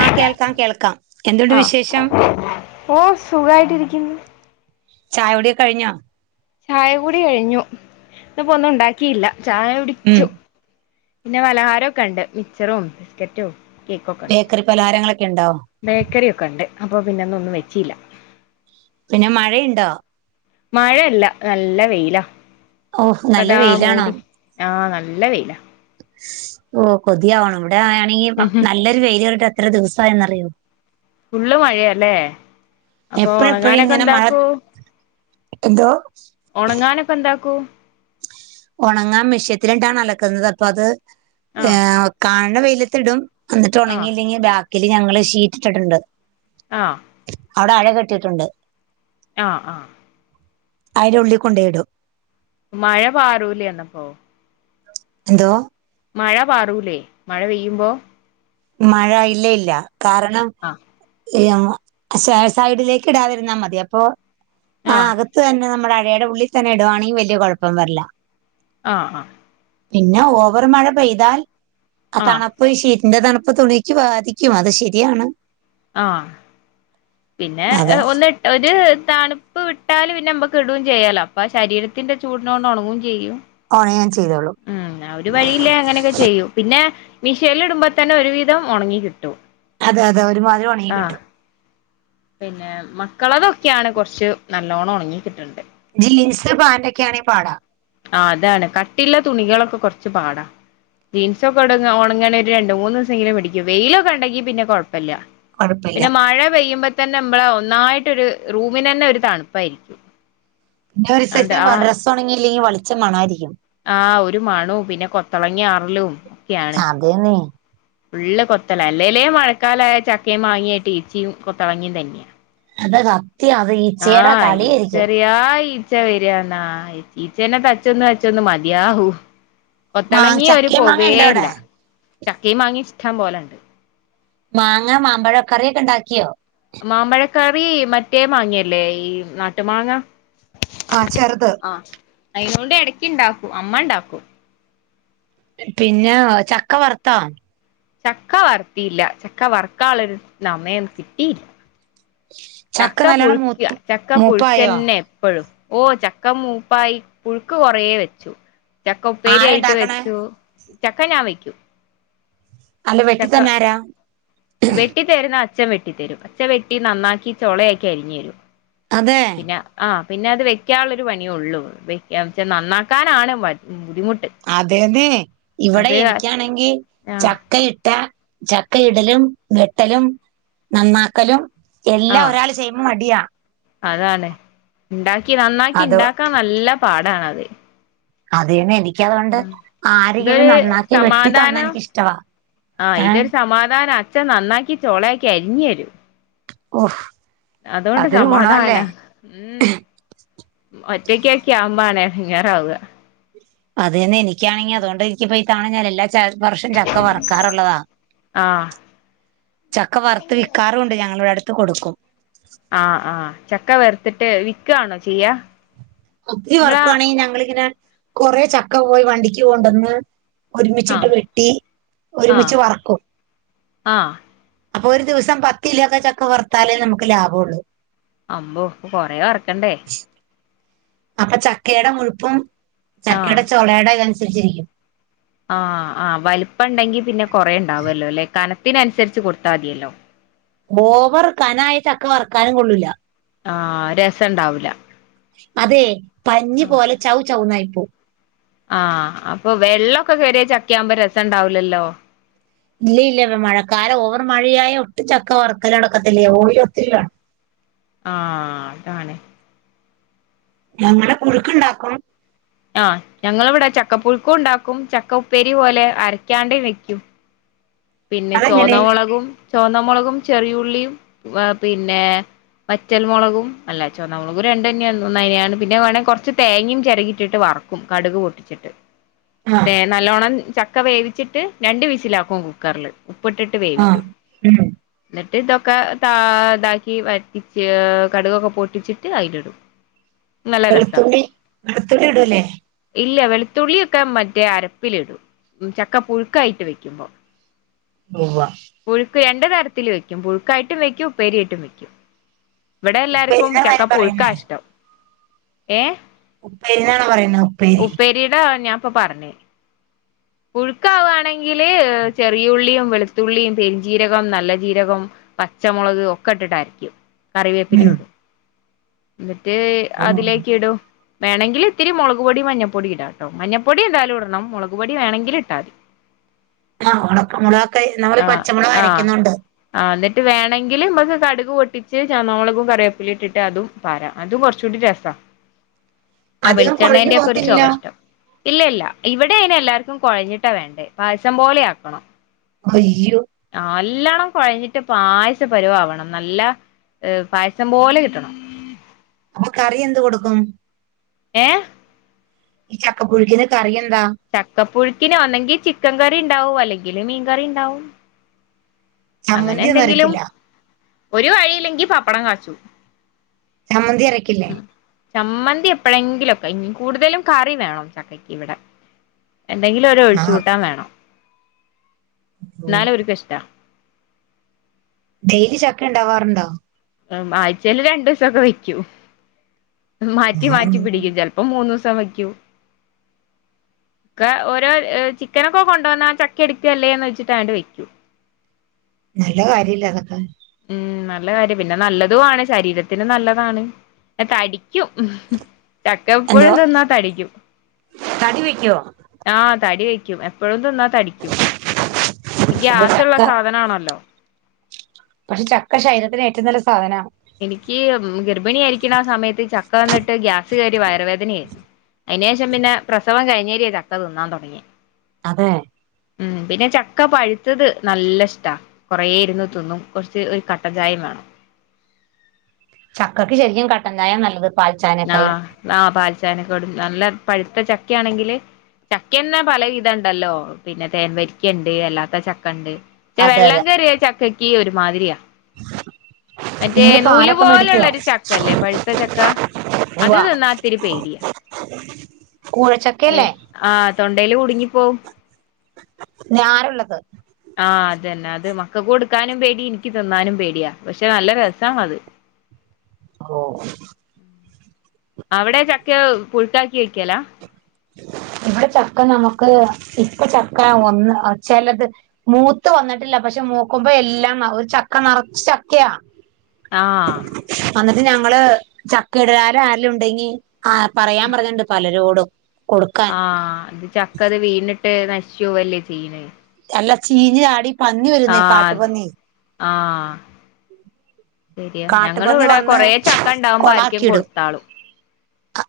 ആഹ് കേൾക്കാം കേൾക്കാം എന്തുണ്ട് വിശേഷം? ഓഹ് സുഖായിട്ടിരിക്കുന്ന്. ചായുടി ഒക്കഴിഞ്ഞോ? ചായ കുടി കഴിഞ്ഞു. ഇപ്പ ഒന്നും ഉണ്ടാക്കീല്ല ചായ ഉം കുടിച്ചു. പിന്നെ പലഹാരൊക്കെ ണ്ട്. മിക്ചറും ബിസ്ക്കറ്റും കേക്കൊക്കെ ണ്ട്. ക്കറി പലഹാരങ്ങളൊക്കെ യിണ്ടോ? ബേക്കറി ഒക്കെ ണ്ട്. അപ്പൊ പിന്നെ ഇന്ന് ഒന്നും വെച്ചില്ല. പിന്നെ മഴയ്ണ്ടോ? മഴല്ല നല്ല വെയിലാ. ഓഹ് നല്ല ഇപ്പതാ വെയിലാണോ മൂടി ആഹ് നല്ല വെയിലാ. ഓഹ് കൊതിയാവ്ണ്. ഇവടെയാണെങ്കി നല്ലൊരു വെയില് വന്നിട്ട് എത്ര ദിവസായെന്നറിയോ. ഫുള്ള് മഴയാല്ലേ. അപ്പൊ എപ്പഴെപ്പഴും ഉണങ്ങാനൊക്കെ ഇങ്ങനെ മഴ എന്താക്കൂ? എന്തോ? ഉണങ്ങാനൊക്കെ എന്താക്കൂ? ഉണങ്ങാൻ മെഷ്യത്തിലിട്ടാണ് അലക്കുന്നത്. അപ്പ അത് ആഹ് ഏഹ് കാണ് ണ വെയിലത്തിടും. അന്നിട്ട് ആഹ് ഉണങ്ങിയില്ലെങ്കി ബാക്കില് ഞങ്ങള് ഷീറ്റ് ഇട്ടിട്ട്ണ്ട്. ആഹ് അവിടെ അഴ കെട്ടീട്ട്ണ്ട്. ആഹ് ആഹ് അയിടെ ഉള്ളിക്കൊണ്ടോയിടും. മഴ പാറൂലെ അന്നപ്പോ? എന്തോ? മഴ പാറൂലേ മഴ പെയ്യുമ്പോ. മഴ ഇല്ലയില്ല കാരണം ആഹ് ഇയാ ഷേ സൈഡിലേക്ക് ഇടാതിരുന്നാ മതി അപ്പൊ ആഹ് അക ത്ത് തന്നെ നമ്മടെ അഴയുടെ ഉള്ളിൽ തന്നെ ഇടുവാണെങ്കി വലിയ കുഴപ്പം വരില്ല. ആഹ് ആഹ്. പിന്നെ ഓവർ മഴ പെയ്താൽ അ ആഹ് തണ പ്പ് ശീറ്റ്ന്റെ തണുപ്പ് തുണീക്ക് ബാധിക്കും അത് ശരിയാണ്. ആഹ് പിന്നെ അത് ഒന്ന് ഒരു തണുപ്പ് വിട്ടാല് പിന്നെ നമ്മക്ക് ഇടും ചെയ്യാലോ അപ്പൊ ആ ശരീരത്തിന്റെ ചൂട്‌നോണ്ട് ഒണങ്ങും ചെയ്യും. ഓണങ്ങും ചെയ്തോളും. ഉം ആ ഒരു വഴിയില്ലേ അങ്ങനെയൊക്കെ ചെയ്യും. പിന്നെ മിഷേൽ ഇടുമ്പോ തന്നെ ഒരു വിധം ഉണങ്ങി കിട്ടും. അതെ അതെ ഒരു മാതിരി ഒണങ്ങി ആഹ് കിട്ടും. പിന്നെ മക്കളതൊക്കെയാണ് കുറച്ച് നല്ലോണ്ണം ഒണങ്ങി കിട്ടണ്ടെ. ജീൻസ് പാൻ്റാക്കെയാണെ പാടാ. ആഹ് അതാണ് കട്ടിള്ള തുണികളൊക്കെ കൊർച്ച് പാടാ. ജീൻസൊക്കെ ഒടങ് ഒണങ്ങണേ ഒരു രണ്ട് മൂന്നീസെങ്കിലും പിടിക്കും. വെയിലൊക്കെ ഉണ്ടെങ്കി പിന്നെ കൊഴപ്പല്ല്യ. കുഴപ്പമില്ല പിന്നെ മഴ പെയ്യുമ്പ തന്നെ നമ്മളെ ഒന്നായിട്ട് ഒരു റൂമിനന്നെ ഒരു തണുപ്പായിരിക്കും. പിന്നെ ഒരു അണ്ട് ആ [unintelligible] ഡ്രസ് ഒണങ്ങിയില്ലെങ്കി വളിച്ച മണായിരിക്കും. ആഹ് ഒരു മണും പിന്നെ കൊത്തളങ്ങ ആറലും ഒക്കെയാണ്. അതേന്നെ ഫുള്ള് കൊത്തള, അല്ലേല്ലേ മഴക്കാലായാ ചക്കിം മാങ്ങിയായിട്ട് ഈച്ചിം കൊത്തളങ്ങിം തന്ന്യാ. അത സത്യ അത് ഈച്ചേടെ ആഹ് കളിയായിരിക്കും [unintelligible] ഈച്ച വരിന്നാ ഈച്ചേനെ തച്ചൊന്ന് തച്ചൊന്ന് മതിയായി മാ ഒത്തിളങ്ങി ഒരു ചക്കയും മാങ്ങ ഉണ്ടോ പൊവേല്ല അവിടെ ചക്കയും മാങ്ങയും ഇഷ്ടാൻ പോലെണ്ട് മാങ്ങ മാമ്പഴം കറിയൊക്കെ ഉണ്ടാക്കിയോ മാമ്പഴക്കറി മറ്റേ മാങ്ങിയല്ലേ ഈ നാട്ടു മാങ്ങ ആഹ ചെറുത് ആ അയിനോണ്ട് ഇടക്ക് ഉണ്ടാക്കൂ അമ്മ ഉണ്ടാക്കും പിന്നെ ചക്ക വറുത്താ ചക്ക വറുത്തിയില്ല ചക്ക വറുക്കളൊരു സമയം കിട്ടില്ല ചക്ക നല്ലോണം പുഴുക്ക മൂത്തു ചക്ക മൂപ്പായോ പുഴുക്കന്നെ എപ്പഴും ഓ ചക്ക മൂപ്പായി പുഴുക്ക് കൊറേ വെച്ചു ചക്ക ഉപ്പേരി ആരാ ആയിട്ട് ഇണ്ടാക്കണേ വെച്ചു ചക്ക ഞാൻ വയ്ക്കും അല്ല വെട്ടി തന്നെ ആരാ വെട്ടിത്തരുന്ന അച്ൻ വെട്ടിത്തരും അച്ച വെട്ടി നന്നാക്കി ചൊളയാക്കി അരിഞ് തരും അതെ പിന്നെ ആ പിന്നെ അത് വെക്കാനുള്ളരു പണിയള്ളൂ വെക്ക വെച്ചാൽ നന്നാക്കാനാണ് ബുദ്ധിമുട്ട് അതേന്നെ ഇവിടെ അത് എനിക്കാണെങ്കിൽ ആ ചക്കയിട്ട ച ക്കെ ഇടലും വെട്ടലും നന്നാക്കലും ആ എല്ലാം ഒരാൾ ചെയ്യുമ്പോൾ മടിയാ അതാണ് ഉണ്ടാക്കി നന്നാക്കി അത് ഉണ്ടാക്കാൻ നല്ല പാടണത് അത എനിക്ക് അതുകൊണ്ട് ആരെങ്കിലും ഇതൊരു നന്നാക്കി വെട്ടി തന്നാ സമാധാനം എനിക്കിഷ്ടവാ ആഹ് ഏ ഇതൊരു സമാധാനം അച്ഛൻ നന്നാക്കി ചോളയാക്കി അരിഞ്ഞു തരും ഓഹ് അതുകൊണ്ട് അതൊരു സമാധാനം ഗുണവല്ലേ ഉം ഒറ്റയ്ക്കൊ ക്കെയാവമ്പണേ ഇടങ്ങറാവുക അത് തന്നെ എനിക്കാണങ്ക അതുകൊണ്ട എനിക്കിപ്പോ ണ ഞ്ഞാൽ എല്ലാ വർഷം ചക്ക വറക്കാറുള്ളതാ ആഹ് ചക്ക വറുത്ത് വിൽക്കാറുംണ്ട് ഞങ്ങള ഇവിടെ അടുത്ത് കൊടുക്കും ആഹ ആഹ് ചക്ക വറുത്തിട്ട് വിൽക്കവാണോ ചെയ്യാ ഒത്തിരി നമ്മളാ വർക്കുവാണെങ്കിൽ ഞങ്ങിങ്ങനെ കൊറെ ചക്ക പോയി വണ്ടിക്ക് പോണ്ടുവന്ന് ഒരുമിച്ചിട്ട് ആഹ് വെട്ടി ആഹ് ഒരുമിച്ച് വറക്കും ആഹ് അപ്പൊ ഒരു ദിവസം പത്തു കിലോ ഒക്കെ ചക്ക വറുത്താലേ നമുക്ക് ലാഭമുള്ളൂ അമ്പോ ഇപ്പൊ കൊറെ വറക്കണ്ടേ അപ്പൊ ചക്കയുടെ മുഴുപ്പും ആഹ് ചക്കയുടെ ചോളയുടെ അതനുസരിച്ചിരിക്കും ആ ആ വലുപ്പം ഉണ്ടെങ്കി പിന്നെ കുറേ ഉണ്ടാവല്ലോ അല്ലെ കനത്തിന അനുസരിച്ച് കൊടുത്താൽ മതിയല്ലോ ഓവർ കനായിട്ടുള്ള ചക്ക വറക്കാനും കൊള്ളൂല്ല ആഹ രസം ഉണ്ടാവൂല അതെ പഞ്ഞി ആഹ് പോലെ ചൗ ചൗന്നായിപ്പോ ആഹ് അപ്പൊ വെള്ളമൊക്കെ കയറിയ ചക്ക ആകുമ്പോ രസം ഉണ്ടാവുലല്ലോ ഇല്ല ഇല്ല മഴക്കാലം ഓവർ മഴയായ ഒട്ടുംച്ചക്ക വറക്കല നടക്കത്തില്ലേ ഓയിൽ ഒത്തിരി വേണം ആഹ അതാണ് ഞങ്ങളു പുഴുക്ക ഉണ്ടാക്കും ആഹ് ഞങ്ങിവിടെ ചക്കപ്പുഴുക്കും ഉണ്ടാക്കും ചക്ക ഉപ്പേരി പോലെ അരക്കാണ്ട വെക്കും പിന്നെ അതെങ്ങനെ ചുവന്നമുളകും ചുവന്നമുളകും ചെറിയുള്ളിയും പിന്നെ മറ്റൽമുളകും അല്ല ചുവന്നമളകും രണ്ട് തന്നെയ ഒന്ന അനെയാണ് പിന്നെ വേണമങ്കിൽ കുറച്ച് തേങ്ങയും ചിരകിട്ടിട്ട് വറക്കും കടുക് പൊട്ടിച്ചിട്ട്. ആഹ് തേ നല്ലോണം ചക്ക വേവിച്ചിട്ട് രണ്ട് വിസിലാക്കും കുക്കർല്. ഉപ്പ്ട്ടിട്ട് ആഹ് വേവിക്കും. ഉം ന്നിട്ട് ഇതൊക്കെ താ താക്കി വറ്റിച്ച് കടുകൊക്കെ പൊട്ടിച്ചിട്ട് അയില് ഇടും. വെളുത്തുള്ളി വെളുത്തുള്ളി ഇടുല്ലേ. ഇല്ല വെളുത്തുള്ളിയൊക്കെ മറ്റേ അരപ്പിലിടും, ചക്ക പുഴുക്കായിട്ട് വെക്കുമ്പോ. മുവ്വാ പുഴുക്ക് രണ്ട തരത്തില് വയ്ക്കും പുഴുക്കായിട്ടും വെക്കും ഉപ്പേരിയായിട്ടും വെക്കും. വടെ എല്ലാർക്കും ഉപ്പേരിന്നാണോ അയിന് ചക്കപ്പുഴുക്കാ പറയുന്നേ ഇഷ്ടം ഏ. ഉപ്പേരിന്നാണോ പറയുന്നേ ഉപ്പേരി ഉപ്പേരിടാ ഞാൻപ്പൊ പറഞ്ഞേ. പ്പുഴുക്കാവാണെങ്കില് ചെറിയുള്ളിയും വെളുത്തുള്ളിയും പെരിഞ്ചീരകം നല്ല ജീരകം. പച്ചമൊളക് ഒക്കെ ഇട്ടിട്ടരക്കും. കറിവേപ്പിലിം ഉം ഇടും ന്നിട്ട് ഓഹ് അതിലേക്ക് ഇടും. വേണെങ്കില്ത്തിരി മൊളക് പൊടി മഞ്ഞപ്പൊടി ഇടാട്ടോ മഞ്ഞപ്പൊടി എന്താലുംടണം മൊളക് പൊടി വേണെങ്കില് ഇട്ടാ മതി. ആഹ് ഉണക്കമൊളകൊക്കെ നമ്മള് ആഹ് പച്ചമൊളക് ആഹ് അരയ്ക്കുന്നോണ്ട്. ആഹ് ന്നിട്ട് വേണെങ്കില് മ്മക്ക് കടുക് പൊട്ടിച്ച് ചോന്നമൊളകും കറിവേപ്പിലിം ഇട്ടിട്ട് അതും പാരാ അതും കൊർചൂടി രസാ. ആ അധികം കൊഴിഞ്ഞു വെളിച്ചെണ്ണേന്റെ ഒക്കെ ഒരു ചൊവ പോവത്തില്ലാ ഇഷ്ടം ഇല്ല ഇല്ല ഇവടെ അയ്ന് എല്ലാർക്കും കൊഴഞ്ഞിട്ടാ വേണ്ടേ പായസം പോലെ ആക്കണം. അയ്യോ ആ നല്ലോണം കൊഴഞ്ഞിട്ട് പായസ പരുവാവണം നല്ല പായസം പോലെ കിട്ടണം. അപ്പൊ കറി എന്ത് കൊടുക്കും? ഏ ഈ ചക്കപ്പുഴുക്കിന് കറിഎന്താ? ചക്കപ്പുഴുക്കിന് ഒന്നെങ്കി ചിക്കൻ കറി ണ്ടാവും അല്ലെങ്കില് മീൻകറി ണ്ടാവും. അങ്ങനെ ചമ്മന്തി ഒന്നും എന്തെങ്കിലും അരക്കില്ല ഒരു വഴിയില്ലെങ്കി പപ്പടം കാച്ചും. ചമ്മന്തി അരക്കില്ലേ? ചമ്മന്തി എപ്പോഴെങ്കിലൊക്കെ കൂടുതലും കറി വേണം ചക്കക്ക് ഇവടെ. എന്തെങ്കിലു ഒരു ഒഴിച്ച് ആഹ് കൂട്ടാൻ വേണം. ഉം. ന്നാലും ഓര്ക്ക് ഇഷ്ട്ടാ. ഡെയിലി ചക്ക ണ്ടാവാറുണ്ടോ? ആഴ്ചെല് രണ്ടൂസൊക്കെ വെക്കും മാറ്റി മാറ്റി പിടിക്കും ചെൽ പ്പം മൂന്നൂസം വേയ്ക്കും. ക്കെ ഓരോ ചിക്കനൊക്കെ കൊണ്ട വന്ന ചക്ക എടുക്കല്ലേന്ന് വെച്ചിട്ട് അണ്ട് വെക്കും. നല്ല കാര്യല്ലേ അതൊക്കെ. ഉം നല്ല കാര്യം പിന്നെ നല്ലതു ആണ് ശരീരത്തിന് നല്ലതാണ്. തടിക്കും. ചക്ക എന്തോ എപ്പോഴും ത് ന്നാ തടിക്കും. തടി വെക്കുവോ ആഹ് തടി വയ്ക്കും എപ്പോഴും ത് ന്നാ തടിക്കും ഈ ഓഹ് ഗ്യാസ്സുള്ള ചക്ക സാധനാണല്ലോ. പക്ഷെ ചക്ക ശരീരത്തിന് ഏറ്റവും നല്ല സാധനാ. എനിക്ക് ഗർഭിണി ആയിരിക്ണാ ആ സമയത്ത് ചക്കന്ന്ട്ട് ഗ്യാസ് കേറി വയറുവേദനേയി. അയ്നേഷം പിന്നെ പ്രസവം കഴിഞ്ഞേരേ ചക്ക ത് ന്നാൻ തൊടങ്ങിയെ. അതെ ഉം പിന്നെ ചക്ക പഴുത്തത് നല്ല ഇഷ്ടാ. കൊറെ ഇരുന്നു തിന്നും കുറച്ച് ഒരു കട്ടചായേം വേണം ചക്കക്ക് ശരിക്കും കട്ടൻ ചായ നല്ലത് പാൽച്ചായനക്കായും ആഹ് പാൽചായ [unintelligible] നല്ല പഴുത്ത ചക്കയാണെങ്കില് ചക്ക തന്നെ പല വിധം ഉണ്ടല്ലോ പിന്നെ തേൻവരിക്ക ഉണ്ട് അല്ലാത്ത ചക്ക ഉണ്ട് അതെ വെള്ളം അതെ കയറിയ ചക്കയ്ക്ക് ഒരുമാതിരിയാ മറ്റേ നിങ്ങള് നൂല് പാലൊക്കെ പോലുള്ള ഒരു ചക്കയില്ലേ പഴുത്ത ചക്ക ഉവ അത് തിന്നാ ഇത്തിരി കൂഴചക് ഏ ആ തൊണ്ടയില് കുടുങ്ങിപ്പോവും നാരുള്ളതാ ആഹ് അതന്നെ അത് മക്കക്ക് കൊടുക്കാനും പേടി എനിക്ക് തിന്നാനും പേടിയാ പക്ഷെ നല്ല രസാണത് ഓ അവിടെ ചക്ക [unintelligible] വെയ്ക്കുവല്ല ഇവിടെ ചക്ക നമുക്ക് ഇപ്പ ചക്ക ഒന്ന് ചെലത് മൂത്ത് വന്നിട്ടില്ല പക്ഷെ മൂക്കുമ്പോ എല്ലാം ഒരു ചക്ക നറച്ച് ചക്കയാ ആഹ് അന്നിട്ട് ഞങ്ങള് ചക്ക ഇടുകാര് ആരെങ്കിലും ഉണ്ടെങ്കി ആഹ് പറയാൻ പറഞ്ഞിട്ടുണ്ട് പലരോടും കൊടുക്കാ ആഹ് ഇത് ചക്കത് വീണിട്ട് നശിച്ചു പോവല്ലേ ചെയ്യുന്നത് അല്ല ചീഞ്ഞുനാടി പന്നി വരുന്നെയ ആഹ് കാട്ടുപന്നി ആഹ് ശരിയാ ഞങ്ങള് കാട്ടുപന്നി ഇവിടെ വന്ന് കൊറേ ചക്ക ഉണ്ടാവുമ്പോ ആരിക്കേം കൊളാക്കിയിടും കൊടുത്താളും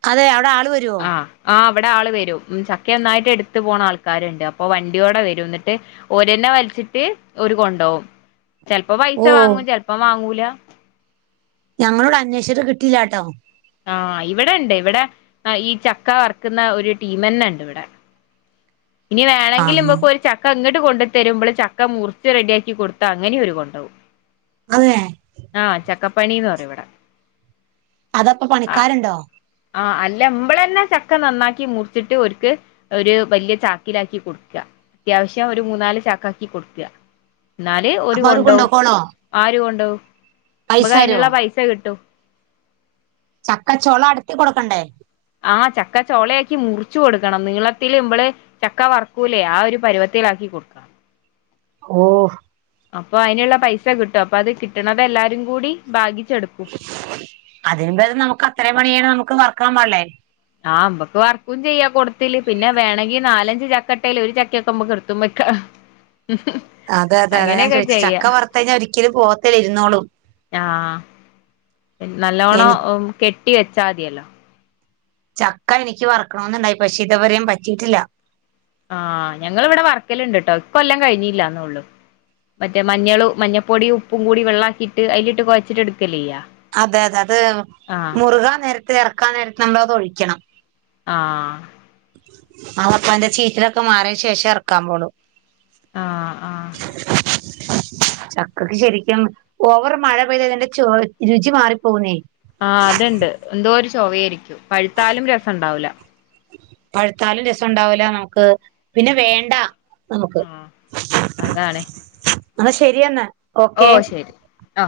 അതെ അവിടെ ആള് വരു ആഹ് ആഹ് അവിടെ ആള് വരും ചക്ക ഒന്നായിട്ട് എടുത്ത് പോണ ആൾക്കാരുണ്ട് അപ്പൊ വണ്ടിയോടെ വരും എന്നിട്ട് ഓര് തന്നെ വലിച്ചിട്ട് ഓര് കൊണ്ട്പോകും ചെലപ്പം ഓ പൈസ വാങ്ങും ചെലപ്പോ വാങ്ങൂല ഞങ്ങളിവിടെ അന്വേഷിച്ചിട്ട് കിട്ടില്ലാട്ടോ ആഹ് ഇവിടെ ഉണ്ട് ഇവിടെ ഈ ചക്ക വറുക്കുന്ന ഒരു ടീം തന്നെ ഉണ്ട് ഇവിടെ ഇനി വേണമെങ്കില് ആഹ് നമ്മുക്ക് ഒരു ചക് ക്ക ഇങ്ങട്ട് കൊണ്ട് തരുമ്പോളും ചക്ക മുറിച്ച് റെഡിയാക്കി കൊടുത്ത അങ്ങനെയും അവര് കൊണ്ട് പോകും അതെ ആ ചക്കപ്പണിന്ന് പറയും ഇവിട അതെപ്പോ പണിക്കാരുണ്ടോ ആഹ് അല്ല അമ്മള് തന്നെ ചക്ക നന്നാക്കി മുറിച്ചിട്ട് ഒരുക്ക് ഒരു വലിയ ചാക്കിലാക്കി കൊടുക്കുക അത്യാവശ്യം ഒരു മൂന്നാല് ചാക്കാക്കി കൊടുക്കുക എന്നാല് ഓര് അപ്പൊ അവര് കൊണ്ടുപോവും കൊണ്ടോക്കോളോ ആര് കൊണ്ട്പോവും നമ്മക്ക് പൈസരോ അതിനുള്ള പൈസ കിട്ടും ചക്കച്ചൊള അടർത്തി കൊടുക്കണ്ടേ ആഹ് ചക്കച്ചൊളയാക്കി മുറിച്ചു കൊടുക്കണം നീളത്തില് ഞമ്മള് ചക്ക വർക്കൂലെ ആ ഒരു പരുവത്തിലാക്കി കൊടുക്കണം ഓ അപ്പൊ അതിനുള്ള പൈസ കിട്ടും അപ്പൊ അത് കിട്ടുന്നത് എല്ലാരും കൂടി ബാഗിച്ചെടുക്കും അതെന്തായാലും നമുക്ക് അത്രയും പണി ചെയ്യണത് നമുക്ക് വർക്കണന്നല്ലേ ആഹ് അമ്മക്ക് വർക്കും ചെയ്യാ കൊടുത്തില് പിന്നെ വേണങ്കി നാലഞ്ച് ചക്കട്ടേൽ ഒരു ചക്കൊക്കെ അമ്മക്ക് എടുത്തും വെക്കാം ഉ അതെ അതെ അതാ ഞാൻ ചോദിച്ചെ ചക്ക വറുത്ത് കഴിഞ്ഞാ ഒരിക്കലും പോത്തില്ല ഇരുന്നോളും ആഹ് എനി നല്ലോണം കെട്ടി വെച്ചാ മതിയല്ലോ ചക്ക എനിക്ക് വറക്കണമെന്നുണ്ടായി പക്ഷെ ഇത്വരെയും പറ്റിയിട്ടില്ല ആഹ് ഞങ്ങള് ഇവിടെ വർക്കലിണ്ട് കേട്ടോ ഇപ്പൊ എല്ലാം കഴിഞ്ഞല്ലാന്ന ഉള്ളൂ മറ്റേ മഞ്ഞളും മഞ്ഞപ്പൊടിയും ഉപ്പും കൂടി വെള്ളംക്കിയിട്ട് അതിലിട്ട് കൊഴച്ചിട്ട് എടുക്കുയല്ലേ ചെയ്ക അതെ അതെ അത് മുറുകാ നേരത്ത് എറക്കാൻ നേരത്ത് നമ്മള് അത് ഒഴിക്കണം ആഹ് അപ്പ എന്റെ ചീറ്റിലൊക്കെ മാറിയെനു ശേഷം എറക്കാൻ പോണു ആഹ് ആഹ് ചക്കക്ക് ശരിക്കും ഓവർ മഴ പെയ്ത അതിന്റെ ചൊള രുചി മാറിപ്പോകുന്നേ ആഹ് അത് ഇണ്ട് എന്തോ ഒരു ചൊവയായിരിക്കും പഴുത്താലും രസം ഉണ്ടാവൂല പഴുത്താലും രസംഉണ്ടാവൂല നമുക്ക് പിന്നെ വേണ്ട- നമുക്ക് ആഹ് അതാണ് അന്നാ ശരിയെന്നാ ഓ ഓക്കെ ശരി ആ